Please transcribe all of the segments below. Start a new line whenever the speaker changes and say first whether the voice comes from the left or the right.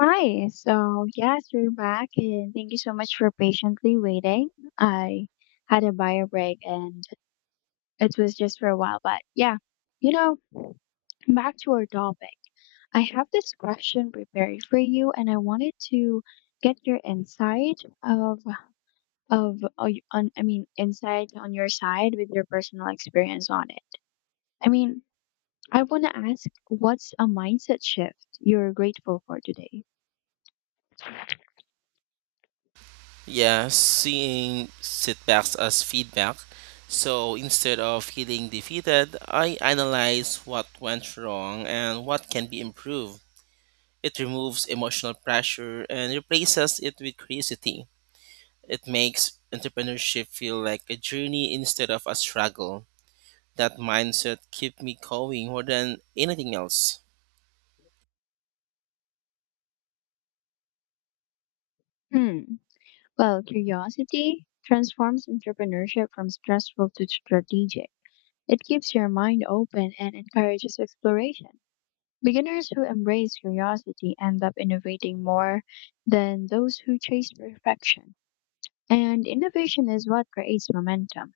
left: Hi. So, yes, we're back, and thank you so much for patiently waiting. I had a bio break and it was just for a while, but yeah, you know, back to our topic. I have this question prepared for you, and I wanted to get your insight of y- on I mean, insight on your side with your personal experience on it. I mean, I want to ask, what's a mindset shift you're grateful for today?
right: Yeah, seeing setbacks as feedback. So instead of feeling defeated, I analyze what went wrong and what can be improved. It removes emotional pressure and replaces it with curiosity. It makes entrepreneurship feel like a journey instead of a struggle. That mindset keeps me going more than anything else.
left: Hmm. Well, curiosity transforms entrepreneurship from stressful to strategic. It keeps your mind open and encourages exploration. Beginners who embrace curiosity end up innovating more than those who chase perfection. And innovation is what creates momentum.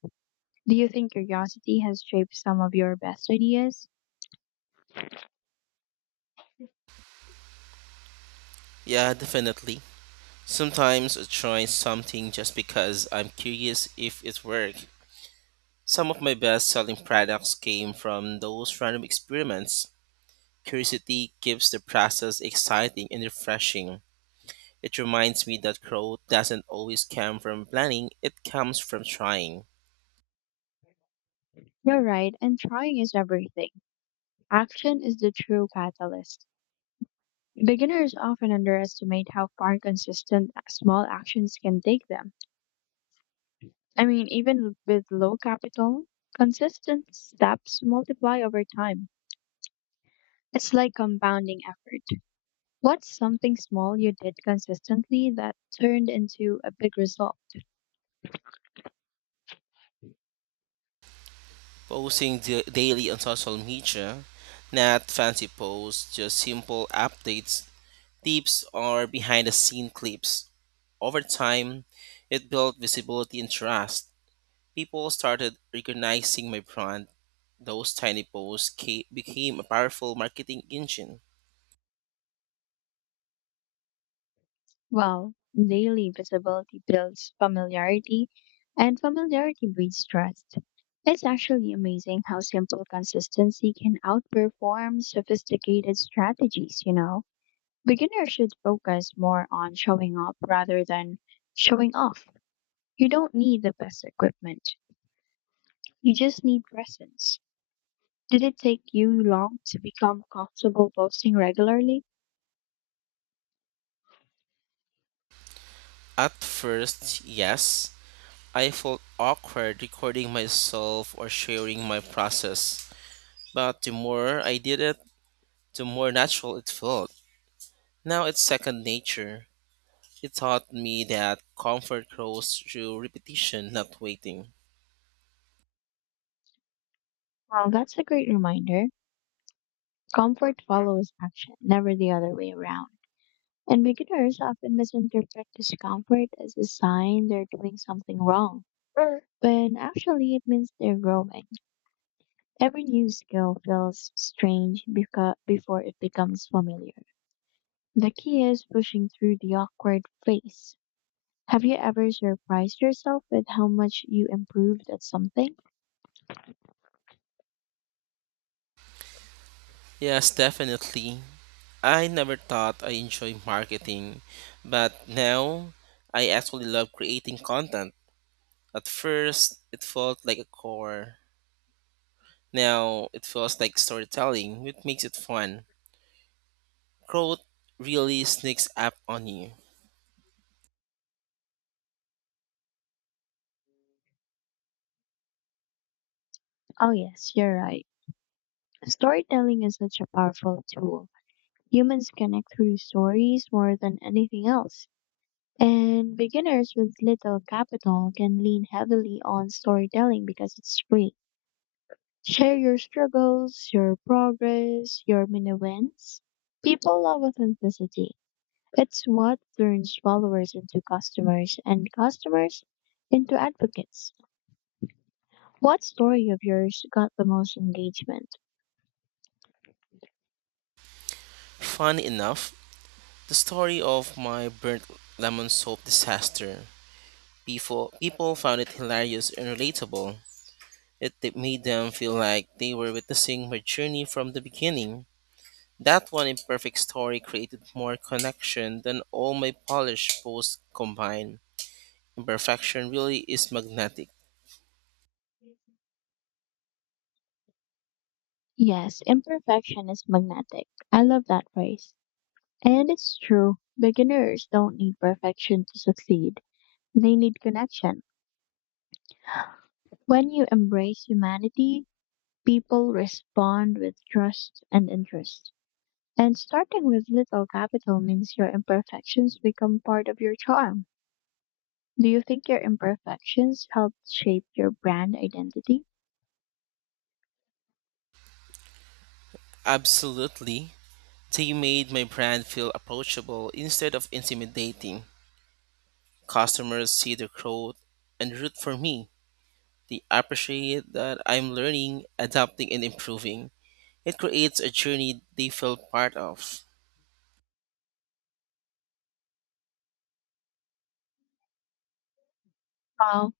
left: Do you think curiosity has shaped some of your best ideas?
right: Yeah, definitely. Sometimes I try something just because I'm curious if it works. Some of my best selling products came from those random experiments. Curiosity keeps the process exciting and refreshing. It reminds me that growth doesn't always come from planning, it comes from trying.
left: You're right, and trying is everything. Action is the true catalyst. Beginners often underestimate how far consistent small actions can take them. I mean, even with low capital, consistent steps multiply over time. It's like compounding effort. What's something small you did consistently that turned into a big result?
right: Posting daily on social media, not fancy posts, just simple updates, tips, or behind the scene clips. Over time, it built visibility and trust. People started recognizing my brand. Those tiny posts became a powerful marketing engine.
left: Well, daily visibility builds familiarity, and familiarity breeds trust. It's actually amazing how simple consistency can outperform sophisticated strategies, you know? Beginners should focus more on showing up rather than showing off. You don't need the best equipment, you just need presence. Did it take you long to become comfortable posting regularly?
right: At first, yes, I felt awkward recording myself or sharing my process, but the more I did it, the more natural it felt. Now it's second nature. It taught me that comfort grows through repetition, not waiting.
left: Well, that's a great reminder. Comfort follows action, never the other way around. And beginners often misinterpret discomfort as a sign they're doing something wrong, when actually it means they're growing. Every new skill feels strange before it becomes familiar. The key is pushing through the awkward phase. Have you ever surprised yourself with how much you improved at something?
right: Yes, definitely. I never thought I enjoy marketing, but now I actually love creating content. At first, it felt like a chore. Now it feels like storytelling, which makes it fun. Growth really sneaks up on you.
left: Oh, yes, you're right. Storytelling is such a powerful tool. Humans connect through stories more than anything else. And beginners with little capital can lean heavily on storytelling because it's free. Share your struggles, your progress, your mini wins. People love authenticity. It's what turns followers into customers and customers into advocates. What story of yours got the most engagement?
right: Funny enough, the story of my burnt lemon soap disaster, people found it hilarious and relatable. It made them feel like they were witnessing my journey from the beginning. That one imperfect story created more connection than all my polished posts combined. Imperfection really is magnetic.
left: Yes, imperfection is magnetic. I love that phrase. And it's true, beginners don't need perfection to succeed. They need connection. When you embrace humanity, people respond with trust and interest. And starting with little capital means your imperfections become part of your charm. Do you think your imperfections helped shape your brand identity?
right: Absolutely. They made my brand feel approachable instead of intimidating. Customers see the growth and root for me. They appreciate that I'm learning, adapting, and improving. It creates a journey they feel part of.
left: Wow,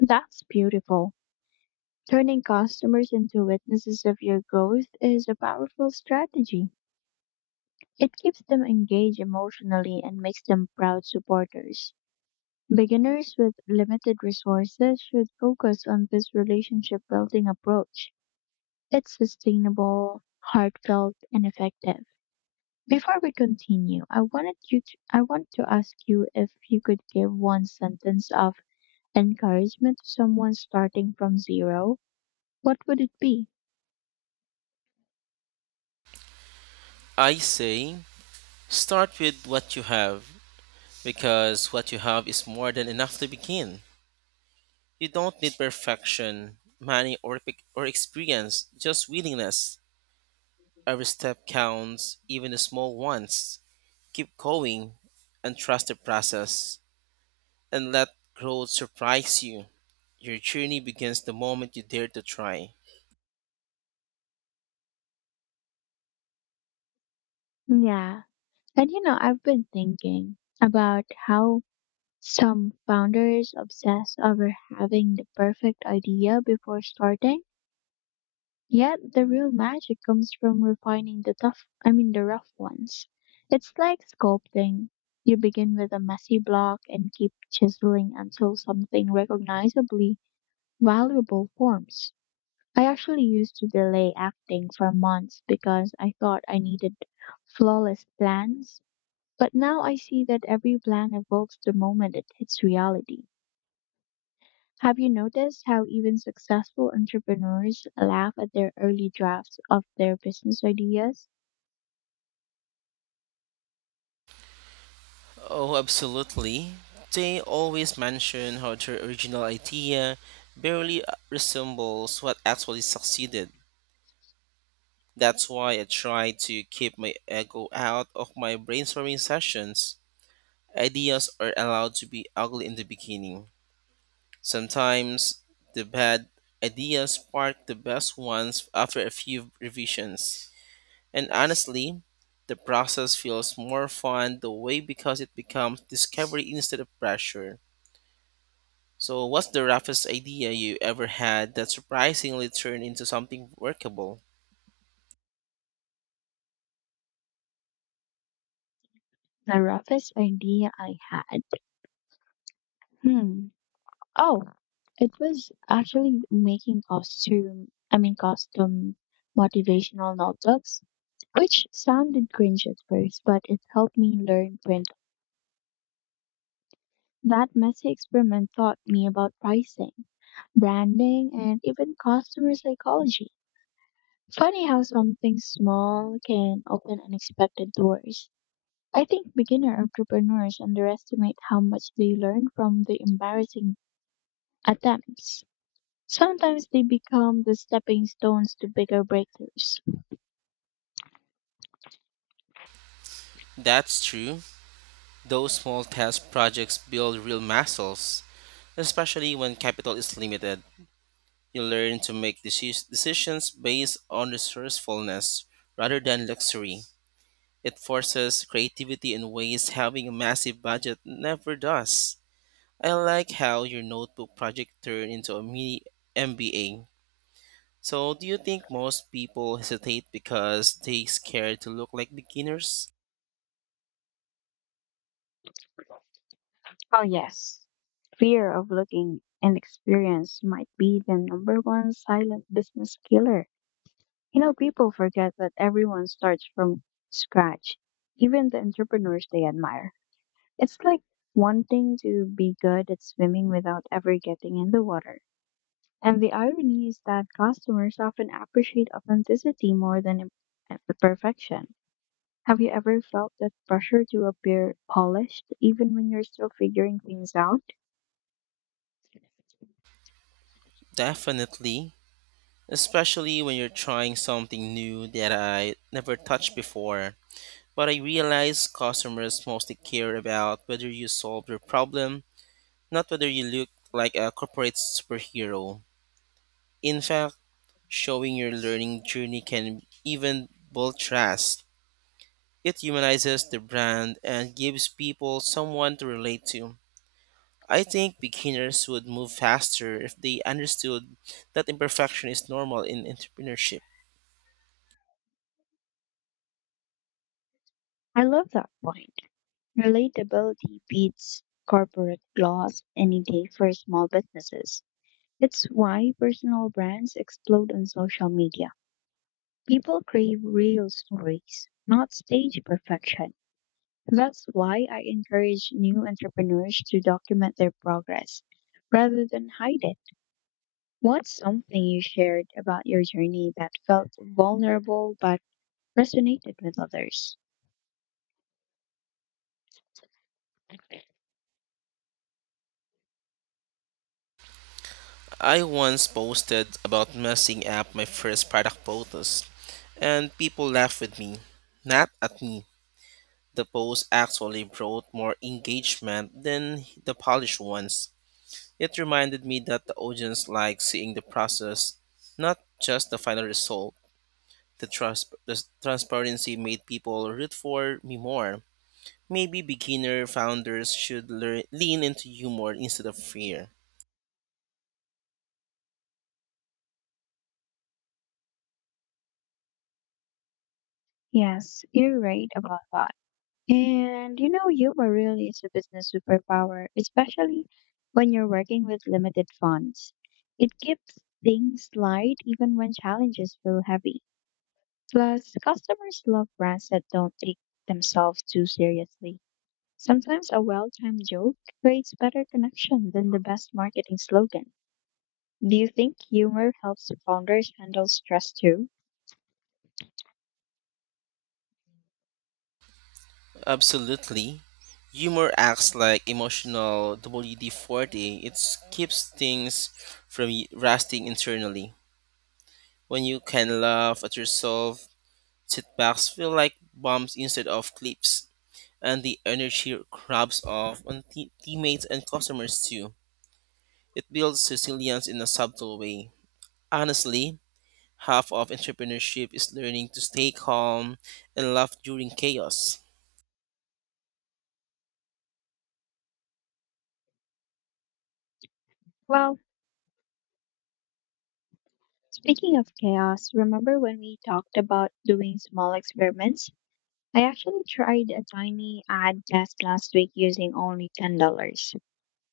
left: that's beautiful. Turning customers into witnesses of your growth is a powerful strategy. It keeps them engaged emotionally and makes them proud supporters. Beginners with limited resources should focus on this relationship building approach. It's sustainable, heartfelt, and effective. Before we continue, I want to ask you if you could give one sentence of encouragement to someone starting from zero, what would it be?
right: I say, start with what you have because what you have is more than enough to begin. You don't need perfection, money, or experience, just willingness. Every step counts, even the small ones. Keep going and trust the process and let growth surprise you. Your journey begins the moment you dare to try.
left: Yeah. And I've been thinking about how some founders obsess over having the perfect idea before starting, yet the real magic comes from refining I mean, the rough ones. It's like sculpting. You begin with a messy block and keep chiseling until something recognizably valuable forms. I actually used to delay acting for months because I thought I needed flawless plans, but now I see that every plan evolves the moment it hits reality. Have you noticed how even successful entrepreneurs laugh at their early drafts of their business ideas?
right: Oh, absolutely. They always mention how their original idea barely resembles what actually succeeded. That's why I try to keep my ego out of my brainstorming sessions. Ideas are allowed to be ugly in the beginning. Sometimes the bad ideas spark the best ones after a few revisions. And honestly, the process feels more fun the way because it becomes discovery instead of pressure. So, what's the roughest idea you ever had that surprisingly turned into something workable?
left: The roughest idea I had. Hmm. Oh, it was actually making I mean, custom motivational notebooks, which sounded cringe at first, but it helped me learn print. That messy experiment taught me about pricing, branding, and even customer psychology. Funny how something small can open unexpected doors. I think beginner entrepreneurs underestimate how much they learn from the embarrassing attempts. Sometimes they become the stepping stones to bigger breakthroughs.
right: That's true. Those small test projects build real muscles, especially when capital is limited. You learn to make decisions based on resourcefulness rather than luxury. It forces creativity in ways having a massive budget never does. I like how your notebook project turned into a mini MBA. So, do you think most people hesitate because they scared to look like beginners?
left: Oh, yes. Fear of looking inexperienced might be the number one silent business killer. People forget that everyone starts from scratch, even the entrepreneurs they admire. It's like wanting to be good at swimming without ever getting in the water. And the irony is that customers often appreciate authenticity more than perfection. Have you ever felt that pressure to appear polished even when you're still figuring things out?
right: Definitely, especially when you're trying something new that I never touched before. But I realize customers mostly care about whether you solve their problem, not whether you look like a corporate superhero. In fact, showing your learning journey can even build trust. It humanizes the brand and gives people someone to relate to. I think beginners would move faster if they understood that imperfection is normal in entrepreneurship.
left: I love that point. Relatability beats corporate gloss any day for small businesses. It's why personal brands explode on social media. People crave real stories, not stage perfection. That's why I encourage new entrepreneurs to document their progress rather than hide it. What's something you shared about your journey that felt vulnerable but resonated with others?
right: I once posted about messing up my first product photos, and people laughed with me. Not at me. The post actually brought more engagement than the polished ones. It reminded me that the audience likes seeing the process, not just the final result. The transparency made people root for me more. Maybe beginner founders should lean into humor instead of fear.
left: Yes, you're right about that. And humor really is a business superpower, especially when you're working with limited funds. It keeps things light even when challenges feel heavy. Plus, customers love brands that don't take themselves too seriously. Sometimes a well timed joke creates better connection than the best marketing slogan. Do you think humor helps founders handle stress too?
right: Absolutely. Humor acts like emotional WD 40. It keeps things from rusting internally. When you can laugh at yourself, setbacks feel like bumps instead of clips, and the energy rubs off on teammates and customers too. It builds resilience in a subtle way. Honestly, half of entrepreneurship is learning to stay calm and laugh during chaos.
left: Well, speaking of chaos, remember when we talked about doing small experiments? I actually tried a tiny ad test last week using only $10.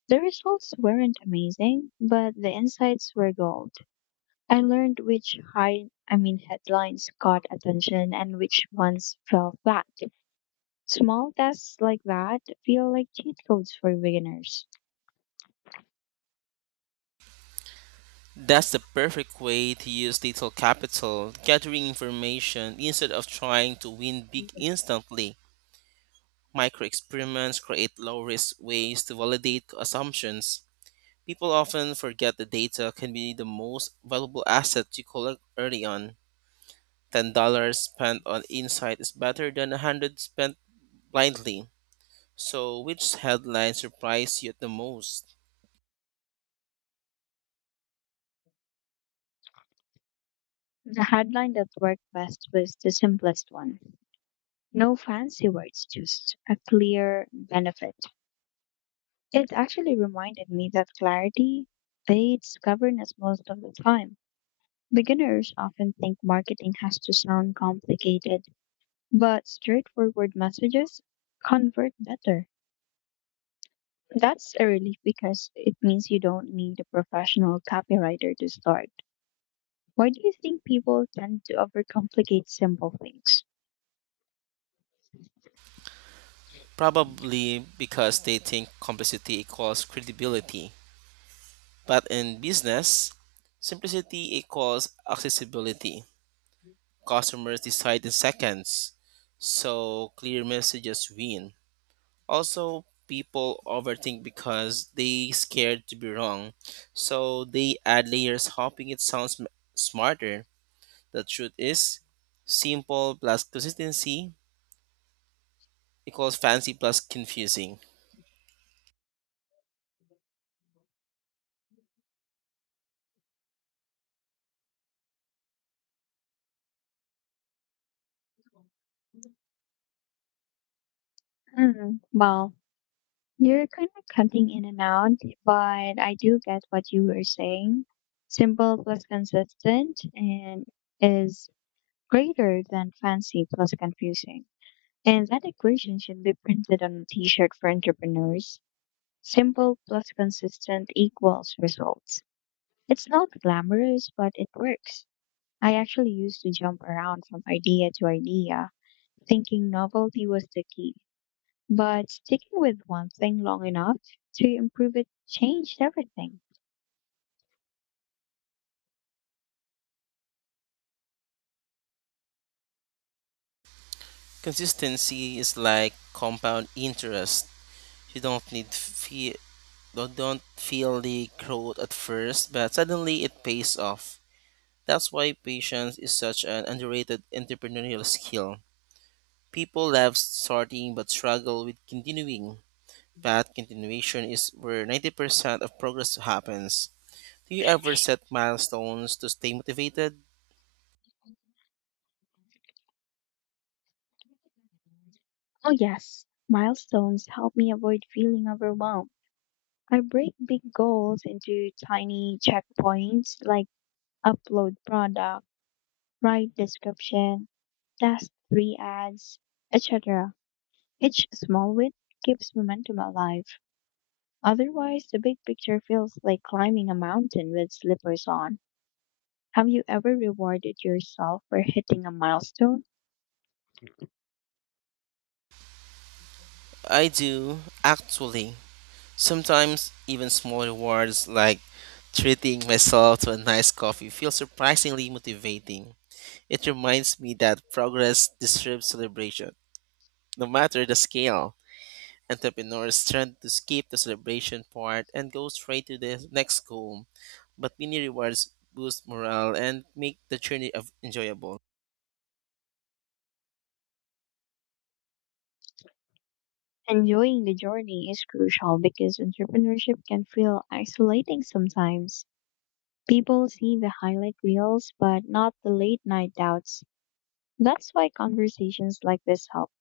left: The results weren't amazing, but the insights were gold. I learned which, I mean, headlines caught attention and which ones fell flat. Small tests like that feel like cheat codes for beginners.
right: That's the perfect way to use little capital, gathering information instead of trying to win big instantly. Micro experiments create low risk ways to validate assumptions. People often forget that data can be the most valuable asset you collect early on. $10 spent on insight is better than 100 spent blindly. So, which headline surprised you the most?
left: The headline that worked best was the simplest one. No fancy words, just a clear benefit. It actually reminded me that clarity fades governance most of the time. Beginners often think marketing has to sound complicated, but straightforward messages convert better. That's a relief because it means you don't need a professional copywriter to start. Why do you think people tend to overcomplicate simple things?
right: Probably because they think complexity equals credibility. But in business, simplicity equals accessibility. Customers decide in seconds, so clear messages win. Also, people overthink because they scared to be wrong, so they add layers hoping it smarter. The truth is, simple plus consistency equals fancy plus confusing.
left: Hmm. Well, you're kind of cutting in and out, but I do get what you were saying. Simple plus consistent and is greater than fancy plus confusing. And that equation should be printed on a t-shirt for entrepreneurs. Simple plus consistent equals results. It's not glamorous, but it works. I actually used to jump around from idea to idea, thinking novelty was the key. But sticking with one thing long enough to improve it changed everything.
right: Consistency is like compound interest. You don't need feel don't feel the growth at first, but suddenly it pays off. That's why patience is such an underrated entrepreneurial skill. People love starting but struggle with continuing. But continuation is where 90% of progress happens. Do you ever set milestones to stay motivated?
left: Oh, yes, milestones help me avoid feeling overwhelmed. I break big goals into tiny checkpoints like upload product, write description, test three ads, etc. Each small win keeps momentum alive. Otherwise, the big picture feels like climbing a mountain with slippers on. Have you ever rewarded yourself for hitting a milestone?
right: I do, actually. Sometimes even small rewards like treating myself to a nice coffee feel surprisingly motivating. It reminds me that progress deserves celebration, no matter the scale. Entrepreneurs tend to skip the celebration part and go straight to the next goal, but mini rewards boost morale and make the journey of enjoyable.
left: Enjoying the journey is crucial because entrepreneurship can feel isolating sometimes. People see the highlight reels, but not the late night doubts. That's why conversations like this help.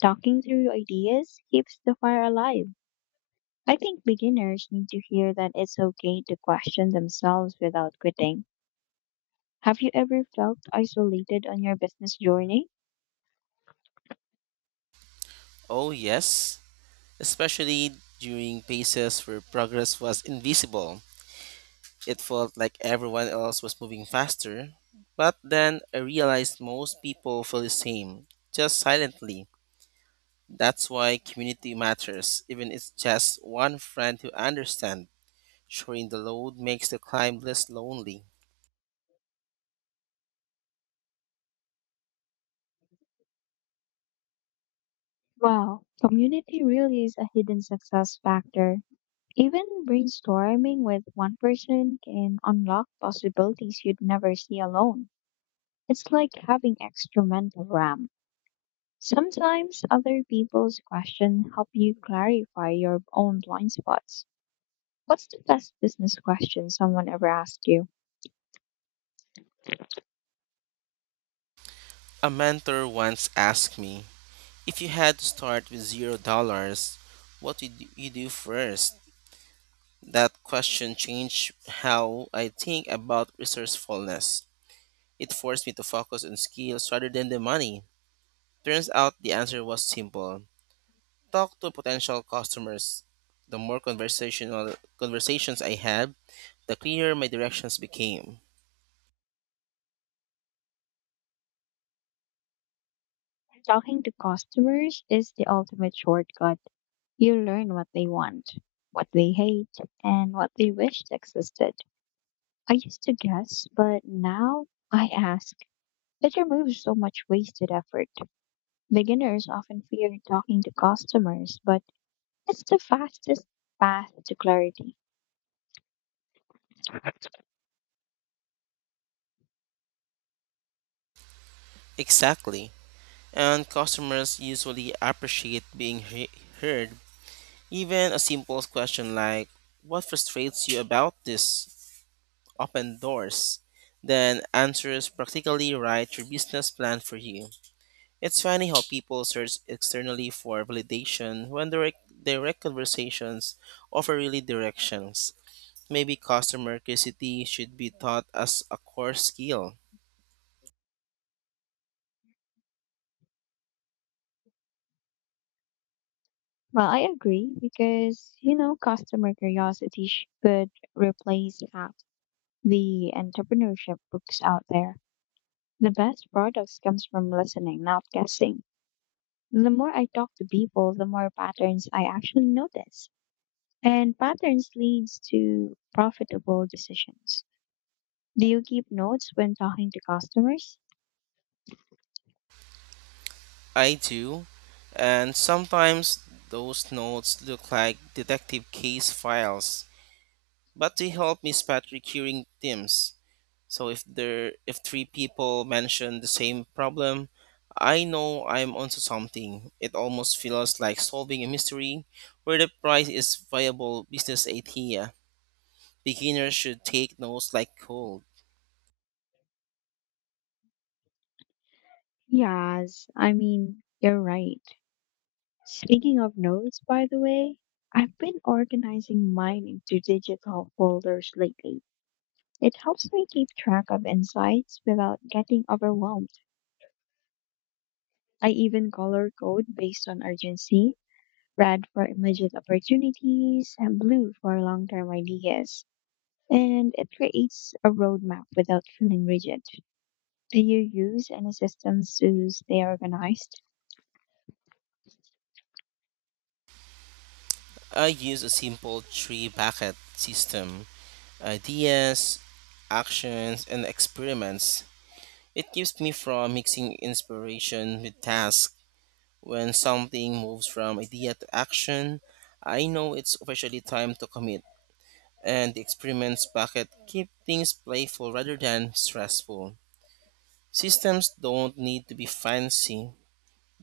left: Talking through ideas keeps the fire alive. I think beginners need to hear that it's okay to question themselves without quitting. Have you ever felt isolated on your business journey?
right: Oh yes, especially during phases where progress was invisible. It felt like everyone else was moving faster, but then I realized most people feel the same, just silently. That's why community matters, even if it's just one friend who understands. Sharing the load makes the climb less lonely.
left: Wow, community really is a hidden success factor. Even brainstorming with one person can unlock possibilities you'd never see alone. It's like having extra mental RAM. Sometimes other people's questions help you clarify your own blind spots. What's the best business question someone ever asked you?
right: A mentor once asked me, if you had to start with $0, what would you do first?" That question changed how I think about resourcefulness. It forced me to focus on skills rather than the money. Turns out the answer was simple, talk to potential customers, the more conversational conversations I had, the clearer my directions became.
left: Talking to customers is the ultimate shortcut. You learn what they want, what they hate, and what they wished existed. I used to guess, but now I ask. It removes so much wasted effort. Beginners often fear talking to customers, but it's the fastest path to clarity.
right: Exactly. And customers usually appreciate heard. Even a simple question like, what frustrates you about this? Open doors. Then answers practically write your business plan for you. It's funny how people search externally for validation when direct conversations offer really directions. Maybe customer curiosity should be taught as a core skill.
left: Well, I agree because, customer curiosity could replace half the entrepreneurship books out there. The best products comes from listening, not guessing. The more I talk to people, the more patterns I actually notice. And patterns leads to profitable decisions. Do you keep notes when talking to customers?
right: I do, and sometimes those notes look like detective case files. But they help me spot recurring themes. So if three people mention the same problem, I know I'm onto something. It almost feels like solving a mystery where the prize is viable business idea. Beginners should take notes like cold.
left: Yes, I mean, you're right. Speaking of notes, by the way, I've been organizing mine into digital folders lately. It helps me keep track of insights without getting overwhelmed. I even color code based on urgency, red for immediate opportunities, and blue for long term ideas. And it creates a roadmap without feeling rigid. Do you use any systems to stay organized?
right: I use a simple three bucket system, ideas, actions, and experiments. It keeps me from mixing inspiration with tasks. When something moves from idea to action, I know it's officially time to commit, and the experiments bucket keep things playful rather than stressful. Systems don't need to be fancy,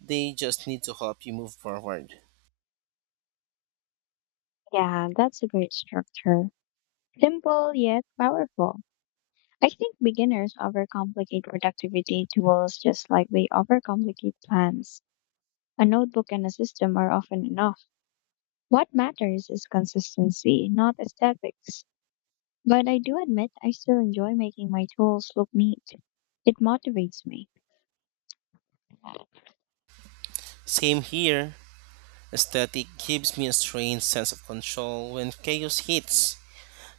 right: they just need to help you move forward.
left: Yeah, that's a great structure. Simple yet powerful. I think beginners overcomplicate productivity tools just like they overcomplicate plans. A notebook and a system are often enough. What matters is consistency, not aesthetics. But I do admit I still enjoy making my tools look neat. It motivates me.
right: Same here. Aesthetic gives me a strange sense of control when chaos hits.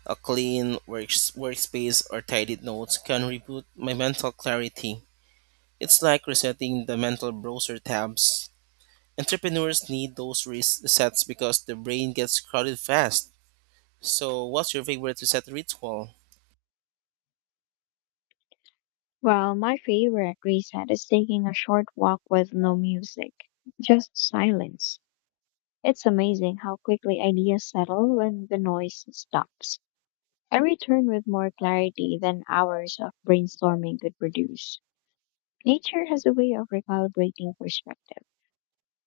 right: A clean workspace or tidied notes can reboot my mental clarity. It's like resetting the mental browser tabs. Entrepreneurs need those resets because the brain gets crowded fast. So, what's your favorite reset ritual?
left: Well, my favorite reset is taking a short walk with no music, just silence. It's amazing how quickly ideas settle when the noise stops. I return with more clarity than hours of brainstorming could produce. Nature has a way of recalibrating perspective.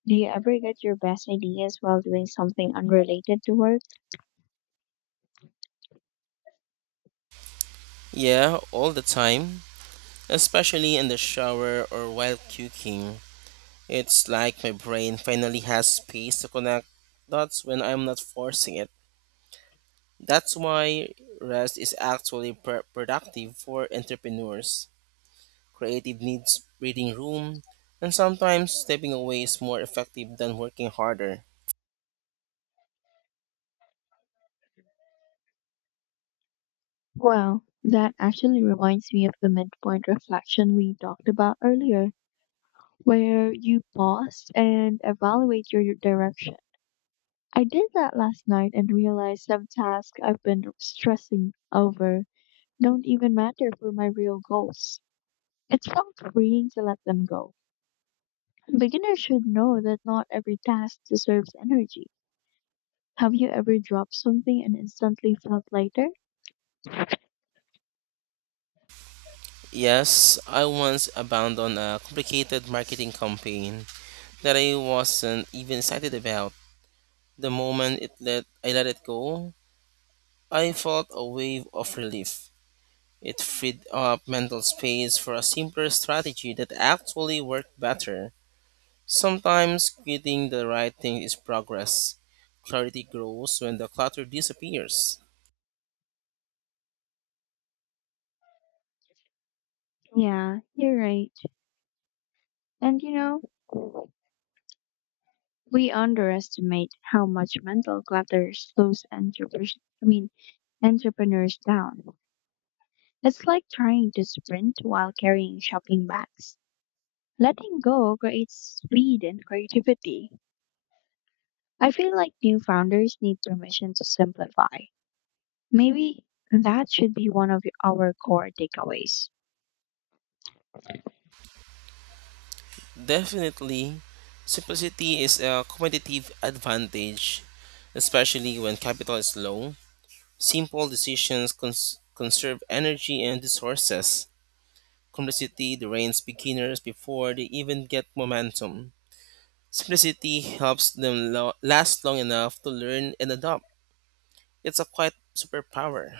left: Do you ever get your best ideas while doing something unrelated to work?
right: Yeah, all the time, especially in the shower or while cooking. It's like my brain finally has space to connect dots when I'm not forcing it. That's why rest is actually productive for entrepreneurs. Creative needs breathing room, and sometimes stepping away is more effective than working harder.
left: Well, that actually reminds me of the midpoint reflection we talked about earlier, where you pause and evaluate your direction. I did that last night and realized some tasks I've been stressing over don't even matter for my real goals. It felt freeing to let them go. Beginners should know that not every task deserves energy. Have you ever dropped something and instantly felt lighter?
right: Yes, I once abandoned a complicated marketing campaign that I wasn't even excited about. The moment it let I let it go, I felt a wave of relief. It freed up mental space for a simpler strategy that actually worked better. Sometimes getting the right thing is progress. Clarity grows when the clutter disappears.
left: Yeah, you're right. And know, We underestimate how much mental clutter slows I mean, entrepreneurs down. It's like trying to sprint while carrying shopping bags. Letting go creates speed and creativity. I feel like new founders need permission to simplify. Maybe that should be one of our core takeaways.
right: Definitely, simplicity is a competitive advantage, especially when capital is low. Simple decisions conserve energy and resources. Complexity drains beginners before they even get momentum. Simplicity helps them last long enough to learn and adopt. It's a quiet superpower.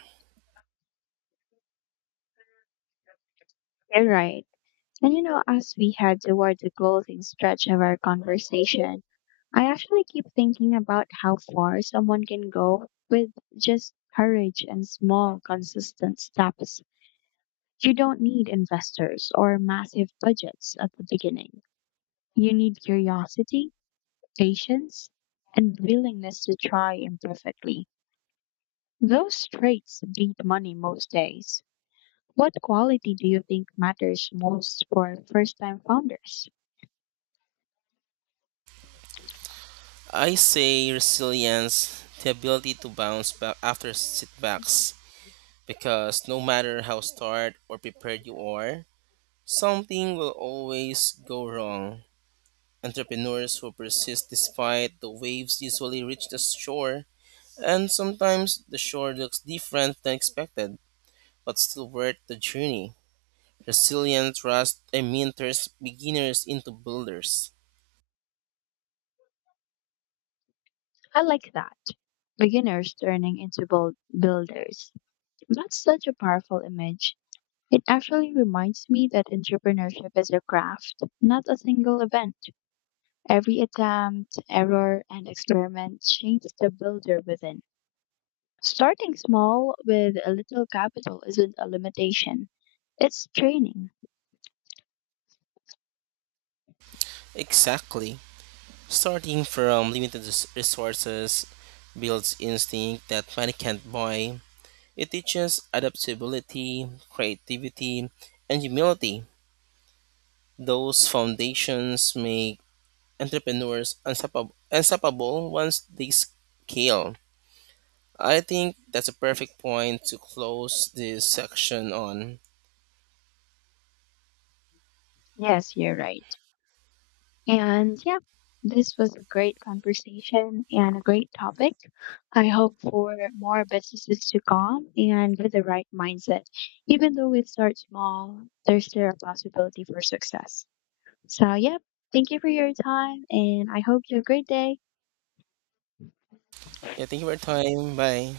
left: You're right. And as we head toward the closing stretch of our conversation, I actually keep thinking about how far someone can go with just courage and small, consistent steps. You don't need investors or massive budgets at the beginning. You need curiosity, patience, and willingness to try imperfectly. Those traits beat money most days. What quality do you think matters most for first time founders?
right: I say resilience, the ability to bounce back after setbacks, because no matter how starved or prepared you are, something will always go wrong. Entrepreneurs who persist despite the waves usually reach the shore, and sometimes the shore looks different than expected, but still worth the journey. Resilient trust, I mean, beginners into builders.
left: I like that. Beginners turning into builders. That's such a powerful image. It actually reminds me that entrepreneurship is a craft, not a single event. Every attempt, error, and experiment shapes the builder within. Starting small with a little capital isn't a limitation, it's training.
right: Exactly. Starting from limited resources builds instinct that money can't buy. It teaches adaptability, creativity, and humility. Those foundations make entrepreneurs unstoppable once they scale. I think that's a perfect point to close this section on.
left: Yes, you're right. And yeah, this was a great conversation and a great topic. I hope for more businesses to come and with the right mindset. Even though it starts small, there's still a possibility for success. So, yeah, thank you for your time and I hope you have a great day.
right: Yeah, thank you for your time. Bye.